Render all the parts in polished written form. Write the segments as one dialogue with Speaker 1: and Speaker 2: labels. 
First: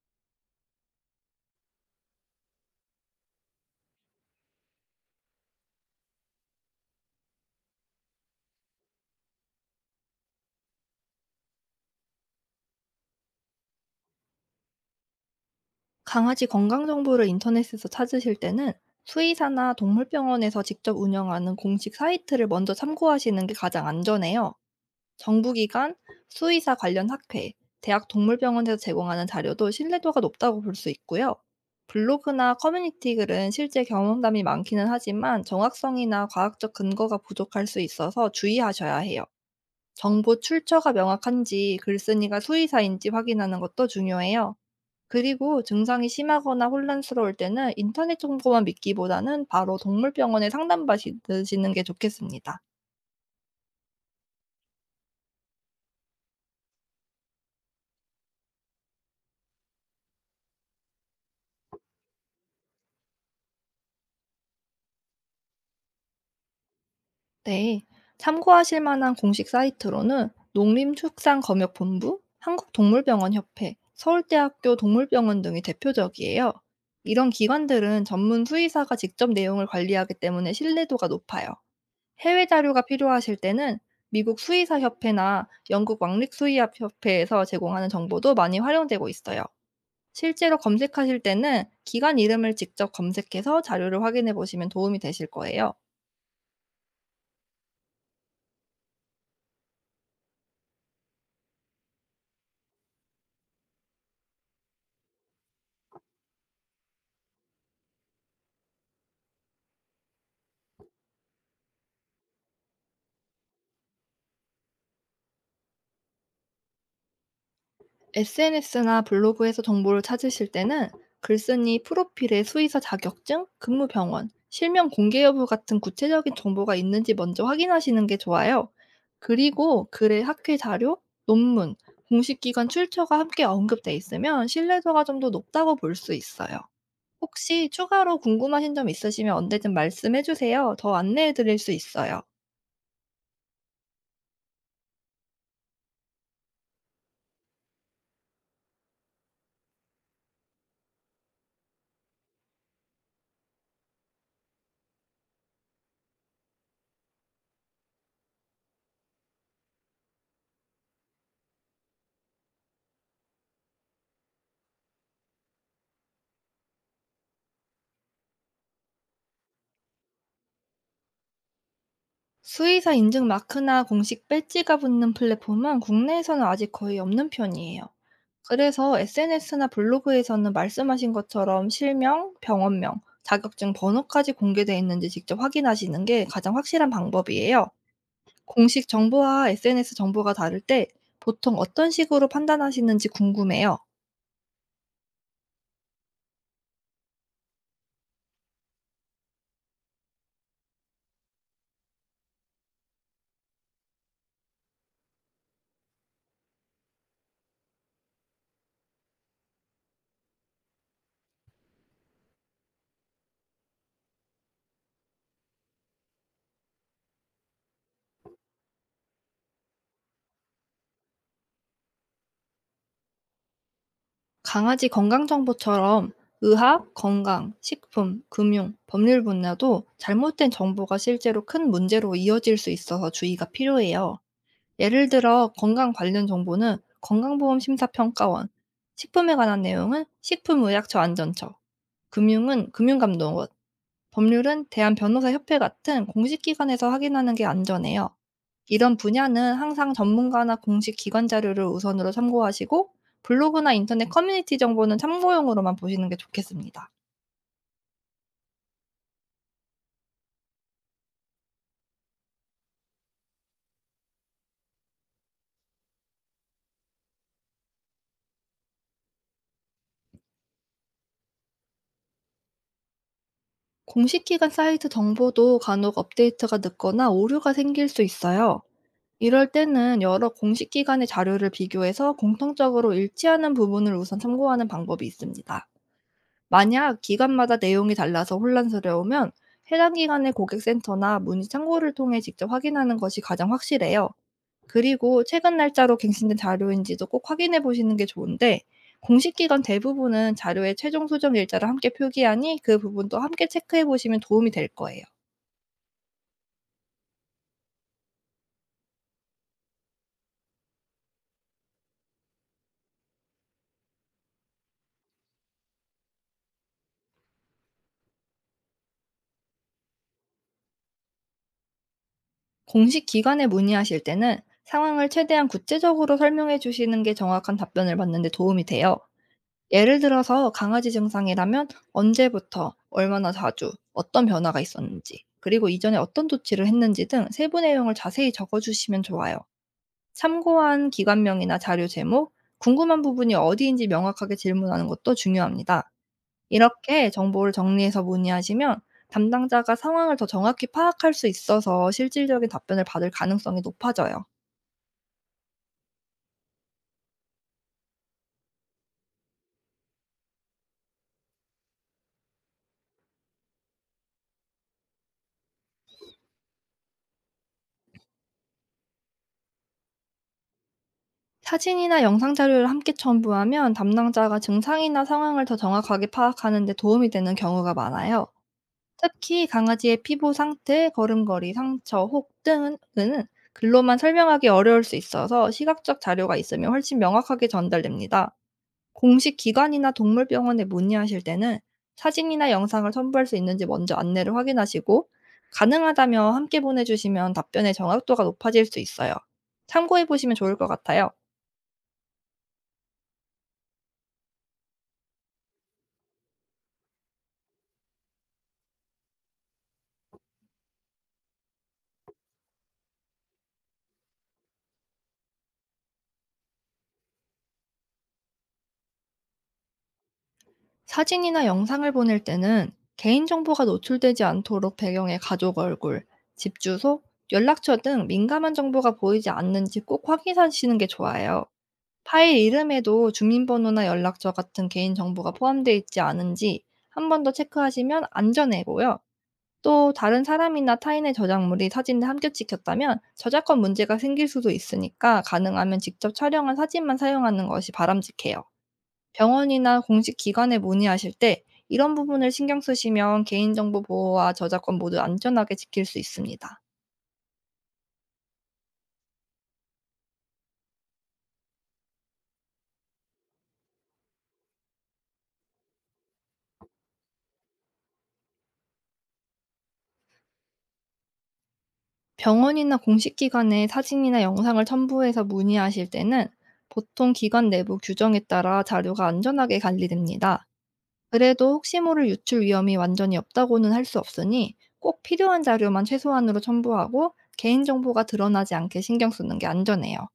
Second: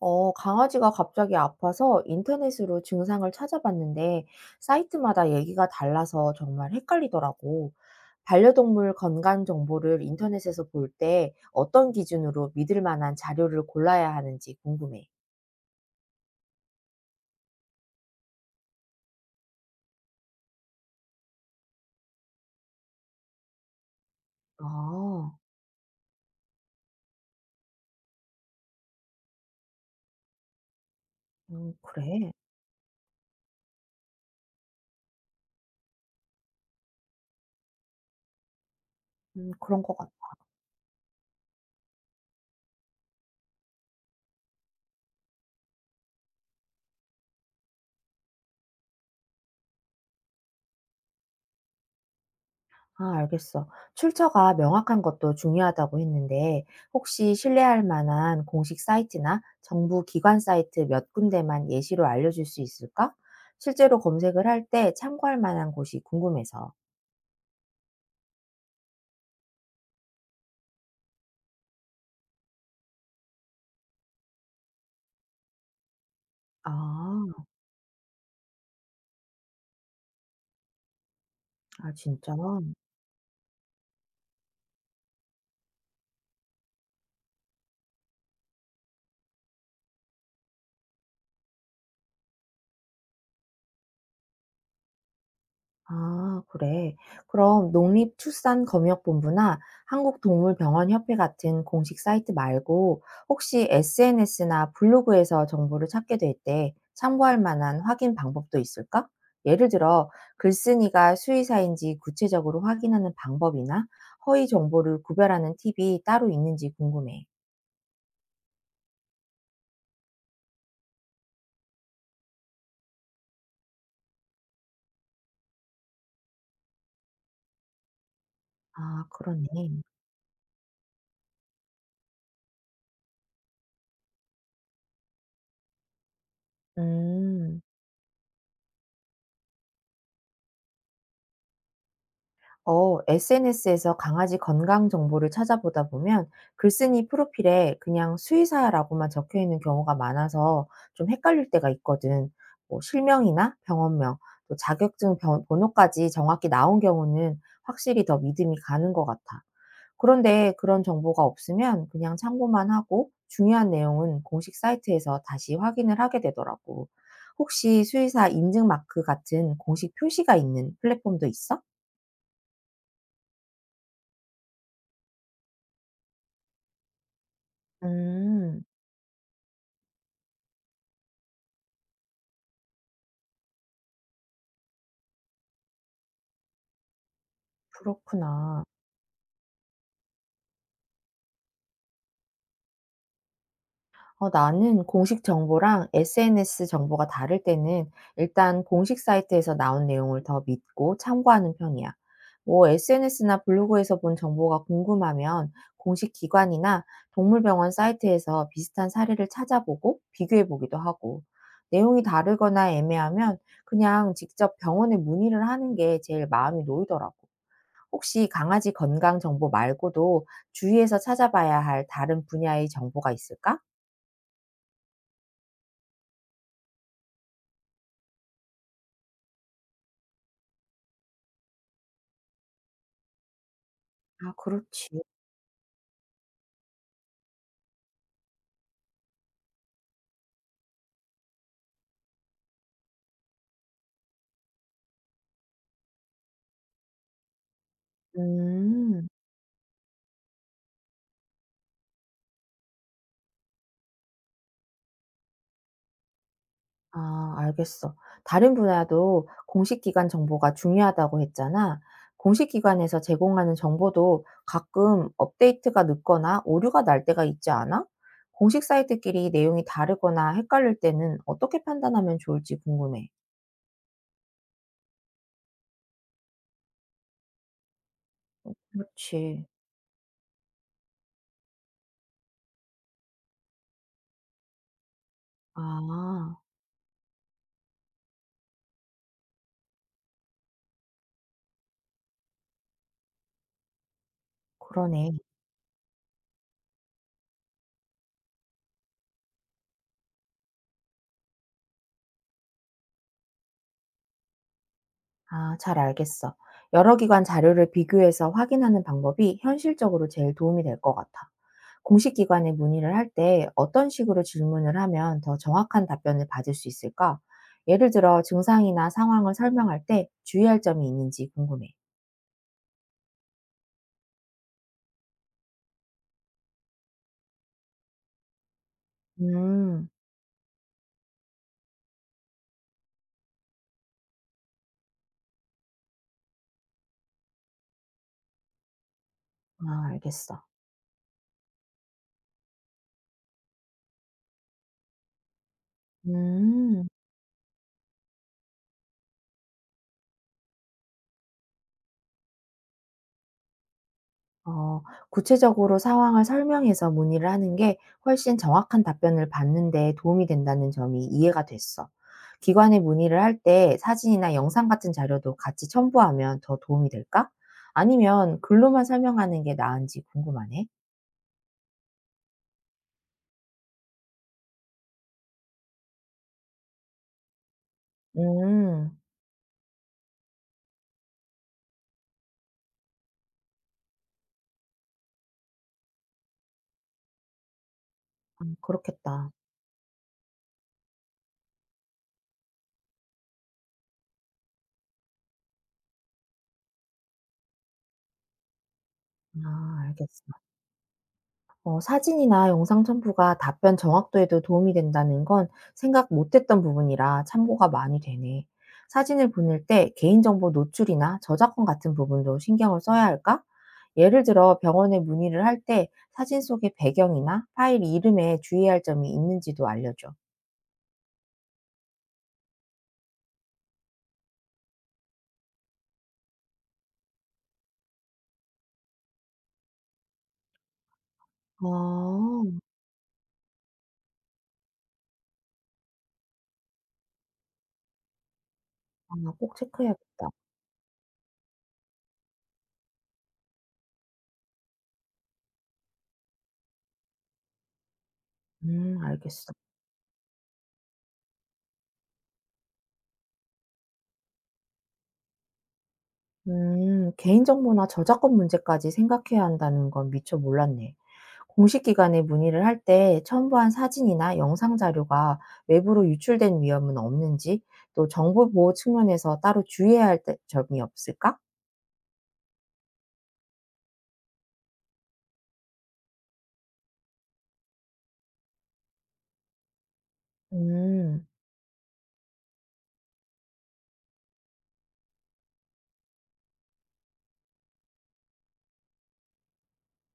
Speaker 1: 어, 강아지가 갑자기 아파서 인터넷으로 증상을 찾아봤는데 사이트마다 얘기가 달라서 정말 헷갈리더라고. 반려동물 건강 정보를 인터넷에서 볼 때 어떤 기준으로 믿을 만한 자료를 골라야 하는지 궁금해.
Speaker 2: 강아지 건강 정보를 인터넷에서 찾으실 때는 수의사나 동물병원에서 직접 운영하는 공식 사이트를 먼저 참고하시는 게 가장 안전해요.
Speaker 1: 아,
Speaker 2: 정부기관, 수의사 관련 학회, 대학 동물병원에서 제공하는 자료도 신뢰도가 높다고 볼 수 있고요.
Speaker 1: 그래.
Speaker 2: 블로그나 커뮤니티 글은 실제 경험담이 많기는 하지만 정확성이나 과학적 근거가 부족할 수 있어서 주의하셔야 해요.
Speaker 1: 그런 것 같아.
Speaker 2: 정보 출처가 명확한지 글쓴이가 수의사인지 확인하는 것도 중요해요. 그리고 증상이 심하거나 혼란스러울 때는 인터넷 정보만 믿기보다는 바로 동물병원에 상담받으시는 게 좋겠습니다.
Speaker 1: 아, 알겠어. 출처가 명확한 것도 중요하다고 했는데, 혹시 신뢰할 만한 공식 사이트나 정부 기관 사이트 몇 군데만 예시로 알려줄 수 있을까? 실제로 검색을 할 때 참고할 만한 곳이 궁금해서.
Speaker 2: 네. 참고하실 만한 공식 사이트로는 농림축산검역본부, 한국동물병원협회, 서울대학교 동물병원 등이 대표적이에요. 이런
Speaker 1: 아,
Speaker 2: 기관들은 전문 수의사가 직접 내용을 관리하기 때문에 신뢰도가 높아요.
Speaker 1: 아, 진짜?
Speaker 2: 해외 자료가 필요하실 때는 미국 수의사협회나 영국 왕립수의협회에서 제공하는 정보도 많이 활용되고 있어요. 실제로 검색하실 때는 기관 이름을 직접 검색해서 자료를 확인해 보시면 도움이 되실 거예요.
Speaker 1: 아, 그래. 그럼 농립축산검역본부나 한국동물병원협회 같은 공식 사이트 말고 혹시 SNS나 블로그에서 정보를 찾게 될 때 참고할 만한 확인 방법도 있을까? 예를 들어, 글쓴이가 수의사인지 구체적으로 확인하는 방법이나 허위 정보를 구별하는 팁이 따로 있는지 궁금해.
Speaker 2: SNS나 블로그에서 정보를 찾으실 때는 글쓴이 프로필에 수의사 자격증, 근무 병원, 실명 공개 여부 같은 구체적인 정보가 있는지 먼저 확인하시는 게 좋아요.
Speaker 1: 아, 그러네.
Speaker 2: 그리고 글의 학회 자료, 논문, 공식 기관 출처가 함께 언급돼 있으면 신뢰도가 좀 더 높다고 볼 수 있어요.
Speaker 1: 음.
Speaker 2: 혹시 추가로 궁금하신 점 있으시면 언제든 말씀해 주세요. 더 안내해 드릴 수 있어요.
Speaker 1: 어, SNS에서 강아지 건강 정보를 찾아보다 보면 글쓴이 프로필에 그냥 수의사라고만 적혀 있는 경우가 많아서 좀 헷갈릴 때가 있거든. 뭐 실명이나 병원명, 또 자격증 번호까지 정확히 나온 경우는 확실히 더 믿음이 가는 것 같아. 그런데 그런 정보가 없으면 그냥 참고만 하고 중요한 내용은 공식 사이트에서 다시 확인을 하게 되더라고. 혹시 수의사 인증 마크 같은 공식 표시가 있는 플랫폼도 있어?
Speaker 2: 수의사 인증 마크나 공식 배지가 붙는 플랫폼은 국내에서는 아직 거의 없는 편이에요.
Speaker 1: 음.
Speaker 2: 그래서 SNS나 블로그에서는 말씀하신 것처럼 실명, 병원명, 자격증 번호까지 공개돼 있는지 직접 확인하시는 게 가장 확실한 방법이에요.
Speaker 1: 그렇구나.
Speaker 2: 공식 정보와 SNS 정보가 다를 때 보통 어떤 식으로 판단하시는지 궁금해요.
Speaker 1: 어, 나는 공식 정보랑 SNS 정보가 다를 때는 일단 공식 사이트에서 나온 내용을 더 믿고 참고하는 편이야. 뭐 SNS나 블로그에서 본 정보가 궁금하면 공식 기관이나 동물병원 사이트에서 비슷한 사례를 찾아보고 비교해 보기도 하고, 내용이 다르거나 애매하면 그냥 직접 병원에 문의를 하는 게 제일 마음이 놓이더라고. 혹시 강아지 건강 정보 말고도 주위에서 찾아봐야 할 다른 분야의 정보가 있을까?
Speaker 2: 강아지 건강정보처럼 의학, 건강, 식품, 금융, 법률 분야도 잘못된 정보가 실제로 큰 문제로 이어질 수 있어서 주의가 필요해요.
Speaker 1: 아, 그렇지.
Speaker 2: 예를 들어 건강 관련 정보는 건강보험심사평가원, 식품에 관한 내용은 식품의약처 안전처, 금융은 금융감독원, 법률은 대한변호사협회 같은 공식 기관에서 확인하는 게 안전해요. 이런
Speaker 1: 음,
Speaker 2: 분야는 항상 전문가나 공식 기관 자료를 우선으로 참고하시고 블로그나 인터넷 커뮤니티 정보는 참고용으로만 보시는 게 좋겠습니다.
Speaker 1: 아, 알겠어. 다른 분야도 공식 기관 정보가 중요하다고 했잖아. 공식 기관에서 제공하는 정보도 가끔 업데이트가 늦거나 오류가 날 때가 있지 않아? 공식 사이트끼리 내용이 다르거나 헷갈릴 때는 어떻게 판단하면 좋을지 궁금해.
Speaker 2: 공식 기관 사이트 정보도 간혹 업데이트가 늦거나 오류가 생길 수 있어요.
Speaker 1: 그렇지.
Speaker 2: 이럴 때는 여러 공식 기관의 자료를 비교해서 공통적으로 일치하는 부분을 우선 참고하는 방법이 있습니다.
Speaker 1: 아,
Speaker 2: 만약 기관마다 내용이 달라서 혼란스러우면 해당 기관의 고객센터나 문의 창구를 통해 직접 확인하는 것이 가장 확실해요.
Speaker 1: 그러네.
Speaker 2: 그리고 최근 날짜로 갱신된 자료인지도 꼭 확인해 보시는 게 좋은데, 공식 기관 대부분은 자료의 최종 수정 일자를 함께 표기하니 그 부분도 함께 체크해 보시면 도움이 될 거예요.
Speaker 1: 아, 잘 알겠어. 여러 기관 자료를 비교해서 확인하는 방법이 현실적으로 제일 도움이 될 것 같아. 공식 기관에 문의를 할 때 어떤 식으로 질문을 하면 더 정확한 답변을 받을 수 있을까? 예를 들어 증상이나 상황을 설명할 때 주의할 점이 있는지 궁금해.
Speaker 2: 공식 기관에 문의하실 때는 상황을 최대한 구체적으로 설명해 주시는 게 정확한 답변을 받는 데 도움이 돼요.
Speaker 1: 음,
Speaker 2: 예를 들어서 강아지 증상이라면 언제부터, 얼마나 자주, 어떤 변화가 있었는지, 그리고 이전에 어떤 조치를 했는지 등 세부 내용을 자세히 적어 주시면 좋아요.
Speaker 1: 아, 알겠어.
Speaker 2: 참고한 기관명이나 자료 제목, 궁금한 부분이 어디인지 명확하게 질문하는 것도 중요합니다.
Speaker 1: 음.
Speaker 2: 이렇게 정보를 정리해서 문의하시면 담당자가 상황을 더 정확히 파악할 수 있어서 실질적인 답변을 받을 가능성이 높아져요.
Speaker 1: 어, 구체적으로 상황을 설명해서 문의를 하는 게 훨씬 정확한 답변을 받는 데 도움이 된다는 점이 이해가 됐어. 기관에 문의를 할 때 사진이나 영상 같은 자료도 같이 첨부하면 더 도움이 될까? 아니면 글로만 설명하는 게 나은지 궁금하네.
Speaker 2: 사진이나 영상 자료를 함께 첨부하면 담당자가 증상이나 상황을 더 정확하게 파악하는 데 도움이 되는 경우가 많아요.
Speaker 1: 음.
Speaker 2: 특히 강아지의 피부 상태, 걸음걸이, 상처, 혹 등은 은 글로만 설명하기 어려울 수 있어서 시각적 자료가 있으면 훨씬 명확하게 전달됩니다.
Speaker 1: 그렇겠다.
Speaker 2: 공식 기관이나 동물병원에 문의하실 때는 사진이나 영상을 첨부할 수 있는지 먼저 안내를 확인하시고, 가능하다면 함께 보내주시면 답변의 정확도가 높아질 수 있어요.
Speaker 1: 아,
Speaker 2: 참고해 보시면
Speaker 1: 알겠어.
Speaker 2: 좋을 것 같아요.
Speaker 1: 어, 사진이나 영상 첨부가 답변 정확도에도 도움이 된다는 건 생각 못했던 부분이라 참고가 많이 되네. 사진을 보낼 때 개인정보 노출이나 저작권 같은 부분도 신경을 써야 할까? 예를 들어 병원에 문의를 할 때 사진 속의 배경이나 파일 이름에 주의할 점이 있는지도 알려줘.
Speaker 2: 사진이나 영상을 보낼 때는 개인정보가 노출되지 않도록 배경에 가족 얼굴, 집 주소, 연락처 등 민감한 정보가 보이지 않는지 꼭 확인하시는 게 좋아요. 파일
Speaker 1: 어,
Speaker 2: 이름에도 주민번호나 연락처 같은 개인정보가 포함되어 있지 않은지 한 번 더 체크하시면 안전해고요.
Speaker 1: 아, 꼭
Speaker 2: 또 다른
Speaker 1: 체크해야겠다.
Speaker 2: 사람이나 타인의 저작물이 사진에 함께 찍혔다면 저작권 문제가 생길 수도 있으니까 가능하면 직접 촬영한 사진만 사용하는 것이 바람직해요.
Speaker 1: 알겠어.
Speaker 2: 병원이나 공식 기관에 문의하실 때 이런 부분을 신경 쓰시면 개인정보 보호와 저작권 모두 안전하게 지킬 수 있습니다.
Speaker 1: 개인정보나 저작권 문제까지 생각해야 한다는 건 미처 몰랐네. 공식 기관에 문의를 할 때 첨부한 사진이나 영상 자료가 외부로 유출된 위험은 없는지, 또 정보 보호 측면에서 따로 주의해야 할 점이 없을까?
Speaker 2: 병원이나 공식 기관에 사진이나 영상을 첨부해서 문의하실 때는 보통 기관 내부 규정에 따라 자료가 안전하게 관리됩니다.
Speaker 1: 음,
Speaker 2: 그래도 혹시 모를 유출 위험이 완전히 없다고는 할 수 없으니 꼭 필요한 자료만 최소한으로 첨부하고 개인정보가 드러나지 않게 신경 쓰는 게 안전해요.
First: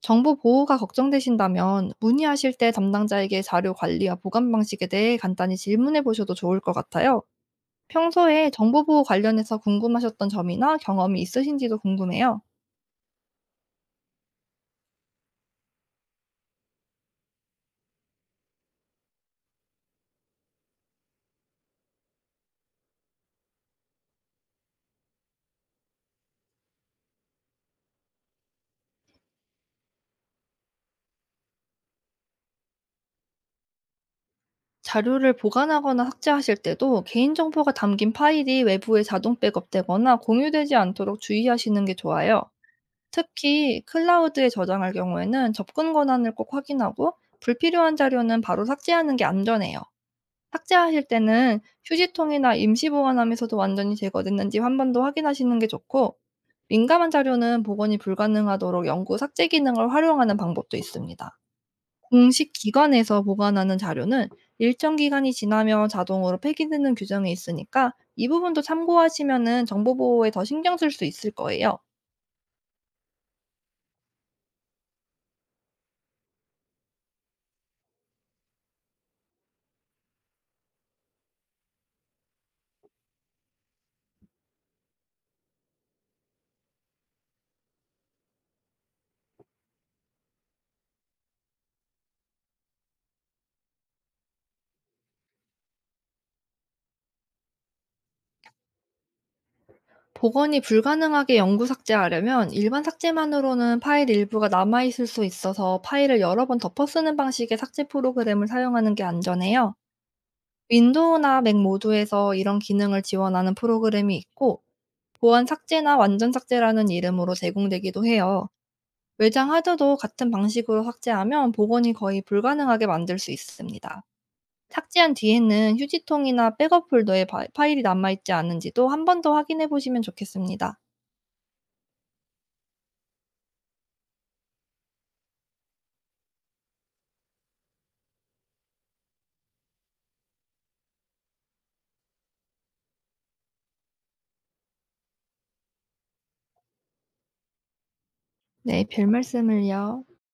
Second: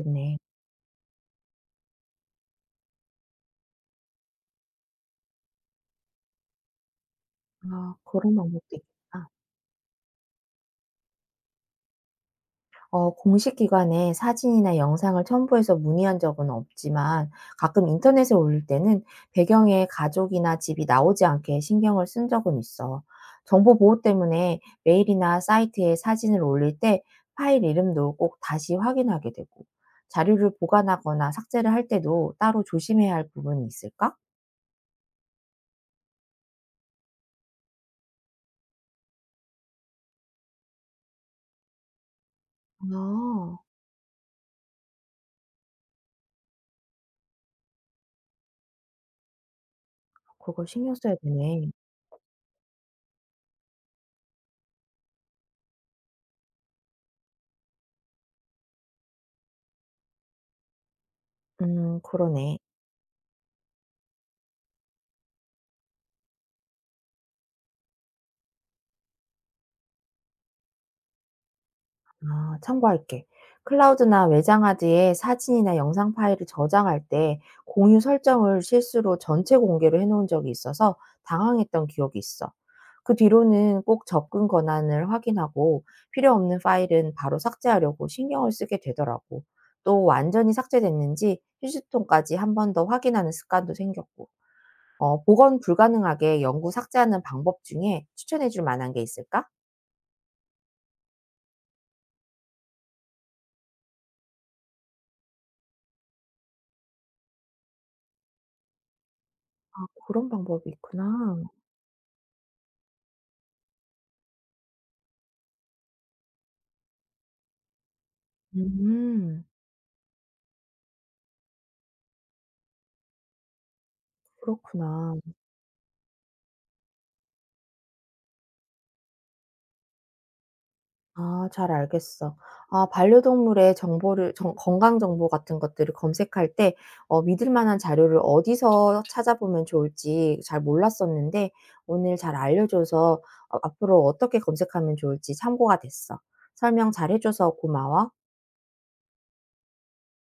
Speaker 2: 정보 보호가 걱정되신다면 문의하실 때 담당자에게 자료 관리와 보관 방식에 대해 간단히 질문해 보셔도 좋을 것 같아요.
Speaker 1: 아, 그런
Speaker 2: 평소에
Speaker 1: 방법도
Speaker 2: 정보 보호
Speaker 1: 있겠다.
Speaker 2: 관련해서 궁금하셨던 점이나 경험이 있으신지도 궁금해요.
Speaker 1: 어, 공식 기관에 사진이나 영상을 첨부해서 문의한 적은 없지만 가끔 인터넷에 올릴 때는 배경에 가족이나 집이 나오지 않게 신경을 쓴 적은 있어. 정보 보호 때문에 메일이나 사이트에 사진을 올릴 때 파일 이름도 꼭 다시 확인하게 되고 자료를 보관하거나 삭제를 할 때도 따로 조심해야 할 부분이 있을까?
Speaker 2: 자료를 보관하거나 삭제하실 때도 개인정보가 담긴 파일이 외부에 자동 백업되거나 공유되지 않도록 주의하시는 게 좋아요.
Speaker 1: 아,
Speaker 2: 특히 클라우드에 저장할 경우에는 접근 권한을 꼭 확인하고, 불필요한 자료는 바로 삭제하는 게 안전해요.
Speaker 1: 그걸 신경
Speaker 2: 삭제하실
Speaker 1: 써야
Speaker 2: 때는
Speaker 1: 되네.
Speaker 2: 휴지통이나 임시 보관함에서도 완전히 제거됐는지 한 번 더 확인하시는 게 좋고, 민감한 자료는 복원이 불가능하도록 연구 삭제 기능을 활용하는 방법도 있습니다.
Speaker 1: 음,
Speaker 2: 공식
Speaker 1: 그러네.
Speaker 2: 기관에서 보관하는 자료는 일정 기간이 지나면 자동으로 폐기되는 규정이 있으니까 이 부분도 참고하시면은 정보 보호에 더 신경 쓸 수 있을 거예요.
Speaker 1: 아, 참고할게. 클라우드나 외장하드에 사진이나 영상 파일을 저장할 때 공유 설정을 실수로 전체 공개로 해놓은 적이 있어서 당황했던 기억이 있어. 그 뒤로는 꼭 접근 권한을 확인하고 필요 없는 파일은 바로 삭제하려고 신경을 쓰게 되더라고. 또 완전히 삭제됐는지 휴지통까지 한 번 더 확인하는 습관도 생겼고. 어, 복원 불가능하게 영구 삭제하는 방법 중에 추천해 줄 만한 게 있을까?
Speaker 2: 복원이 불가능하게 영구 삭제하려면 일반 삭제만으로는 파일 일부가 남아있을 수 있어서 파일을 여러 번 덮어 쓰는 방식의 삭제 프로그램을 사용하는 게 안전해요.
Speaker 1: 그런 방법이
Speaker 2: 윈도우나
Speaker 1: 있구나.
Speaker 2: 맥 모두에서 이런 기능을 지원하는 프로그램이 있고, 보안 삭제나 완전 삭제라는 이름으로 제공되기도 해요.
Speaker 1: 음.
Speaker 2: 외장 하드도 같은 방식으로 삭제하면 복원이 거의 불가능하게 만들 수 있습니다. 삭제한
Speaker 1: 그렇구나.
Speaker 2: 뒤에는 휴지통이나 백업 폴더에 파일이 남아있지 않은지도 한 번 더 확인해 보시면 좋겠습니다.
Speaker 1: 아, 잘 알겠어. 아, 반려동물의 정보를 정 건강 정보 같은 것들을 검색할 때 어, 믿을 만한 자료를 어디서 찾아보면 좋을지 잘 몰랐었는데 오늘 잘 알려 줘서 어, 앞으로 어떻게 검색하면 좋을지 참고가 됐어. 설명 잘 해 줘서 고마워.
Speaker 2: 네, 별 말씀을요.